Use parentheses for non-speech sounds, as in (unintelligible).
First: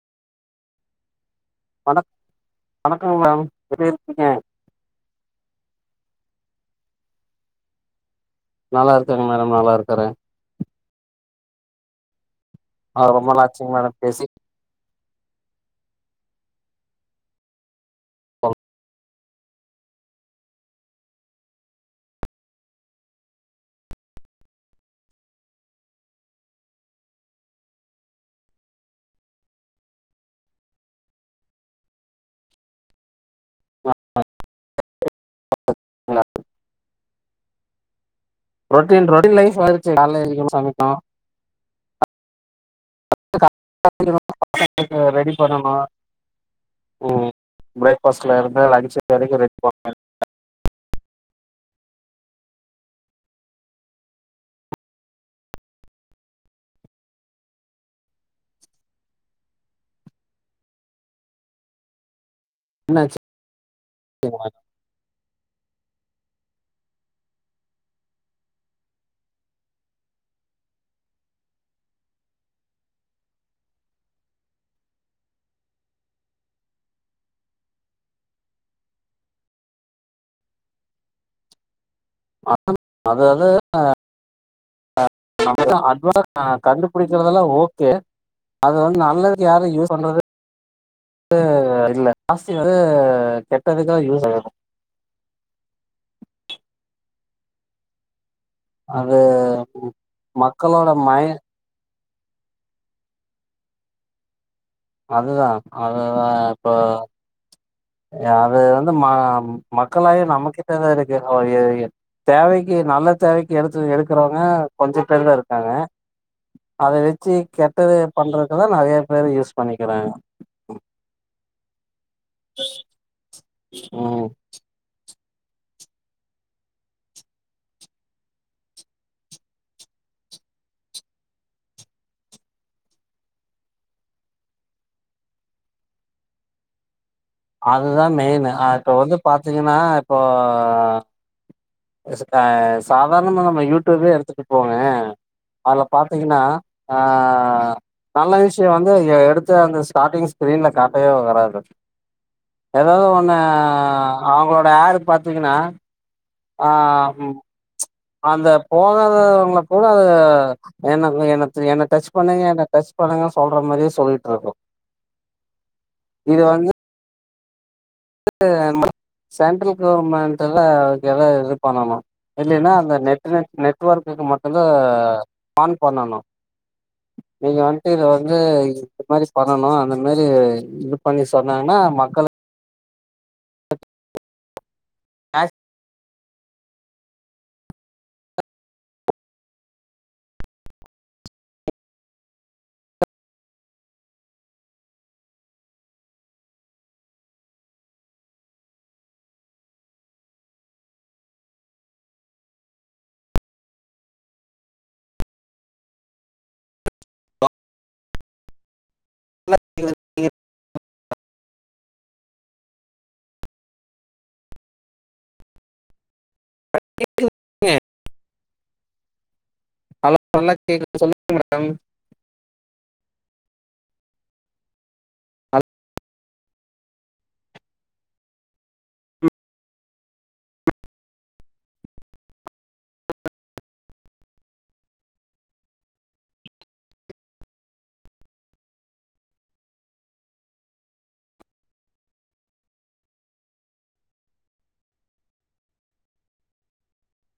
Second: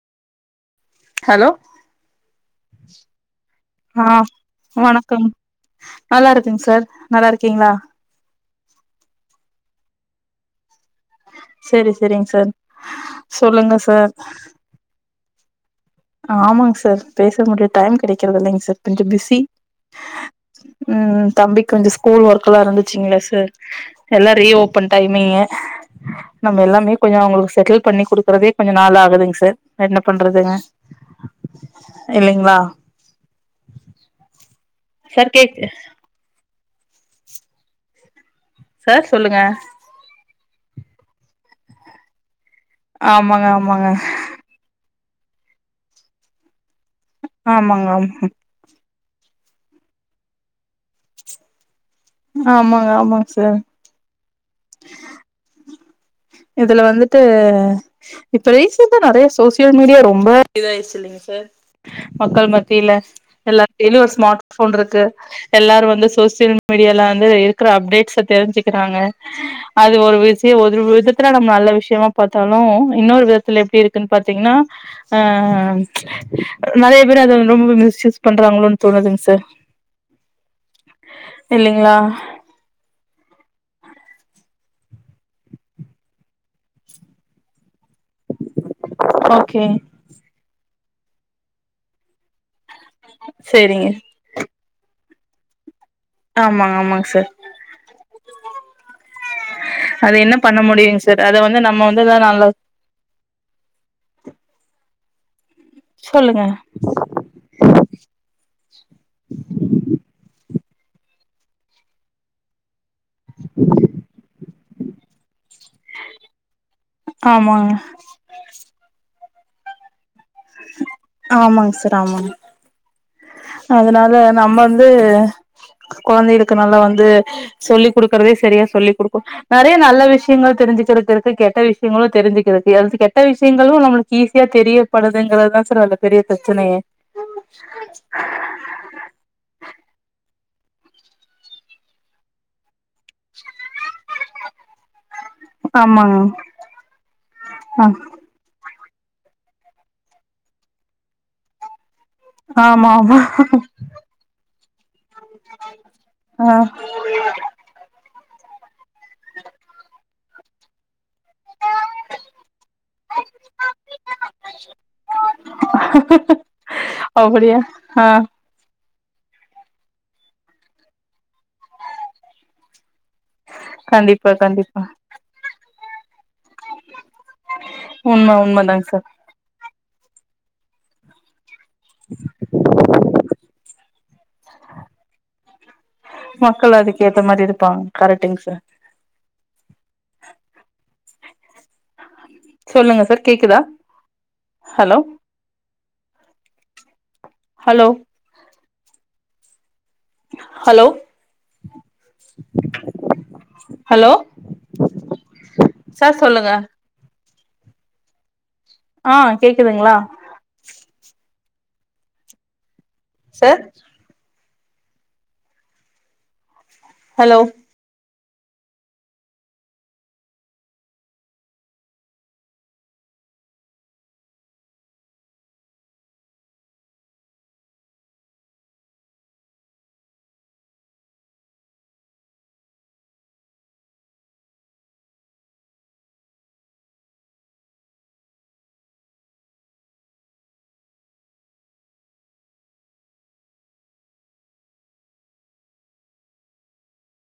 hello வணக் வணக்கம் madam எப்டி ஆ இருக்கீங்க வணக்கம் நல்லா இருக் சார் நல்லா இருக்கீங்களா நல்லா இருக்கேங்க மேடம் நல்லா இருக்கறேன் சரி சரிங்க சார் ரொம்ப நாளாச்சுங்க சொல்லுங்க மேடம் சார் பேசி ஆமாங்க சார் பேச முடில டைம் கெடைக்குறது இல்லைங்க சார் கொஞ்சோ பிஸி ம் ம் தம்பி கொஞ்சோ ஸ்கூல் ஒர்க்குலா இருந்துச்சிங்கல சார் எல்லா ரீஓபன் டைமிங்கு நம்ம எல்லாமே கொஞ்சோ அவுங்குளுக்கு செட்டில் பண்ணி குடுக்குறதே கொஞ்ச நாளாகுதுங்க சார் என்ன பண்றதுங்க இல்லைங்களா சார் கேக்கு சார் ரொட்டின் ரொட்டின் சொல்லுங்க லைஃப் ஆயிடுச்சு காலைலயு சமைக்கனோ ஆமாங்க ஆமாங்க இங்க ரெடி பண்ணணோ ம் ஆமாங்க ப்ரேக்ஃபாஸ்டுல இருந்து லன்ஞ்சு வெரைக்கோ ரெ (unintelligible) ஆமாங்க ஆமாங்க சார் இதுல வந்துட்டு இப்ப ரீசென்ட்டா நறைய சோசியல் மீடியா ரொம்ப இதாயிடுச்சு இல்லைங்க சார் மக்கள் மத்தில என்னாச்சு எல்லாரு கைலயு ஒரு ஸ்மார்ட் ஃபோன் இருக்கு எல்லாரு வந்து சோசியல் மீடியால வந்து இருக்குற அப்டேட்ஸ தெரிஞ்சுக்கிறாங்க அது ஒரு விஷயோ ஒரு விதத்துல நம்ம நல்ல விஷயமா பாத்தாலு இன்னொரு விதத்துல எப்படி இருக்குன்னு பாத்தீங்கன்னா அ அ அ நறைய பேரு அது ரொம்ப மிஸ்யூஸ் பண்றாங்களோனு தோணுதுங்க சார் இல்லைங்களா (unintelligible) அது அது அ (unintelligible) கண்டுபிடிக்கறதெல்லா ஓ ஓகே அது வந்து நல்லதுக்கு ஓகே யாரோ யூஸ் பண்ணுறதே இல்ல காசு கு சேரிங்க கெட்டதுக்குலா யூஸ் ஆகோ ஆமாங்க ஆமாங்க சார் அது அது என்ன பண்ண மக்களோட முடியுங்க சார் அத மைண்ட் வந்து நம்ம வந் இதுஇதா நல்லது அதுதா அதுதா இப்போ அது வந்து ம மக்களாய நமக்கிட்ட தா இருக்கு ஒழிய தேவைக் கு நல்ல தேவைக்கு எடுத்து எடுக்கிறவங்க கொஞ்சோ பேர்தா இருக் க்காங்க அத வெச்சு ஆமாங்க கெட்டது பண்றதுக்குதா நறைய பேரு யூஸ் பண்ணிக்கிறாங்க ஆமாங்க சார் ஆமாங்க அதனால ம் நம்ம வந்து கொழந்தைகளுக்கு நல்லா வந்து சொல்லிக் குடுக்கறதே சரியா சொல்லிக் குடுக்கு நறைய நல்ல விஷயங்க தெரிஞ்சுக்கிறதிற்கு கெட்ட விஷயங்களு தெரிஞ்சுக்கிறதுக்கு எதாச்சி கெட்ட விஷயங்களு நம்மளுக்கு ஈஸியா தெரியப்படுதுங்கிறது அதா சார் பெரிய பிரச்சனையே அதுதா மெயின் அ இப்ப வந்து பாத்தீங்கனா இப்போ ஸ் க அ சாதாரணமா நம்ம யூடியூபே எடுத்துட்டு போங்க அதுல ஆமாங்க பாத்தீங்கன்னா ஆ ஆ நல்ல விஷயோ வந் எடுத்து அந்த ஸ்டார்டிங் ஸ்க்ரீன்ல காட்டவே வராது ஆமா ஏதாவது ஆமா ஒன்னு அவுங்களோட ஆடு பாத்தீங்கன்னா ஆ உம் அந்த போகாதவங்கள கூட அது என்ன இவுங்க என்னத் என்ன டச் பண்ணுங்க என்ன டச் பண்ணுங்க சொல்ற மாரியே சொல்லிட்ருக்கோ அப்பிடியா வந்துட்டு மண் சென்ட்ரல் கவர்மண்ட்டுல எதாவது இது பண்ணணோ இல்லைன்னா அந்த நெட் இன்டர்நெட் நெட்வொர்க்குக்கு கண்டிப்பா மட்டும்தா கண்டிப்பா ஆன் பண்ணணோ நீங்க வந்த்ட்டு இத உண்ம வந்து உண்மதாங் சார் இந்த மாரி பண்ணணோ அந்த மாரி இது பண்ணி சொல் என்னனா மக்கள ஆஸ் மக்கள் அதுக்கு ஏத்த மாதி இருப்பாங்க கரக்டுங்க சார் சொல்லுங்க சார் கேக்குதா hello hello hello hello sir சொல்லுங்க ஆ கேக்குதுங்ளா சார் ஹலோ (inaudible) ஹலோ நல்லா கேக்குது சொல்லுங்க மேடம் அ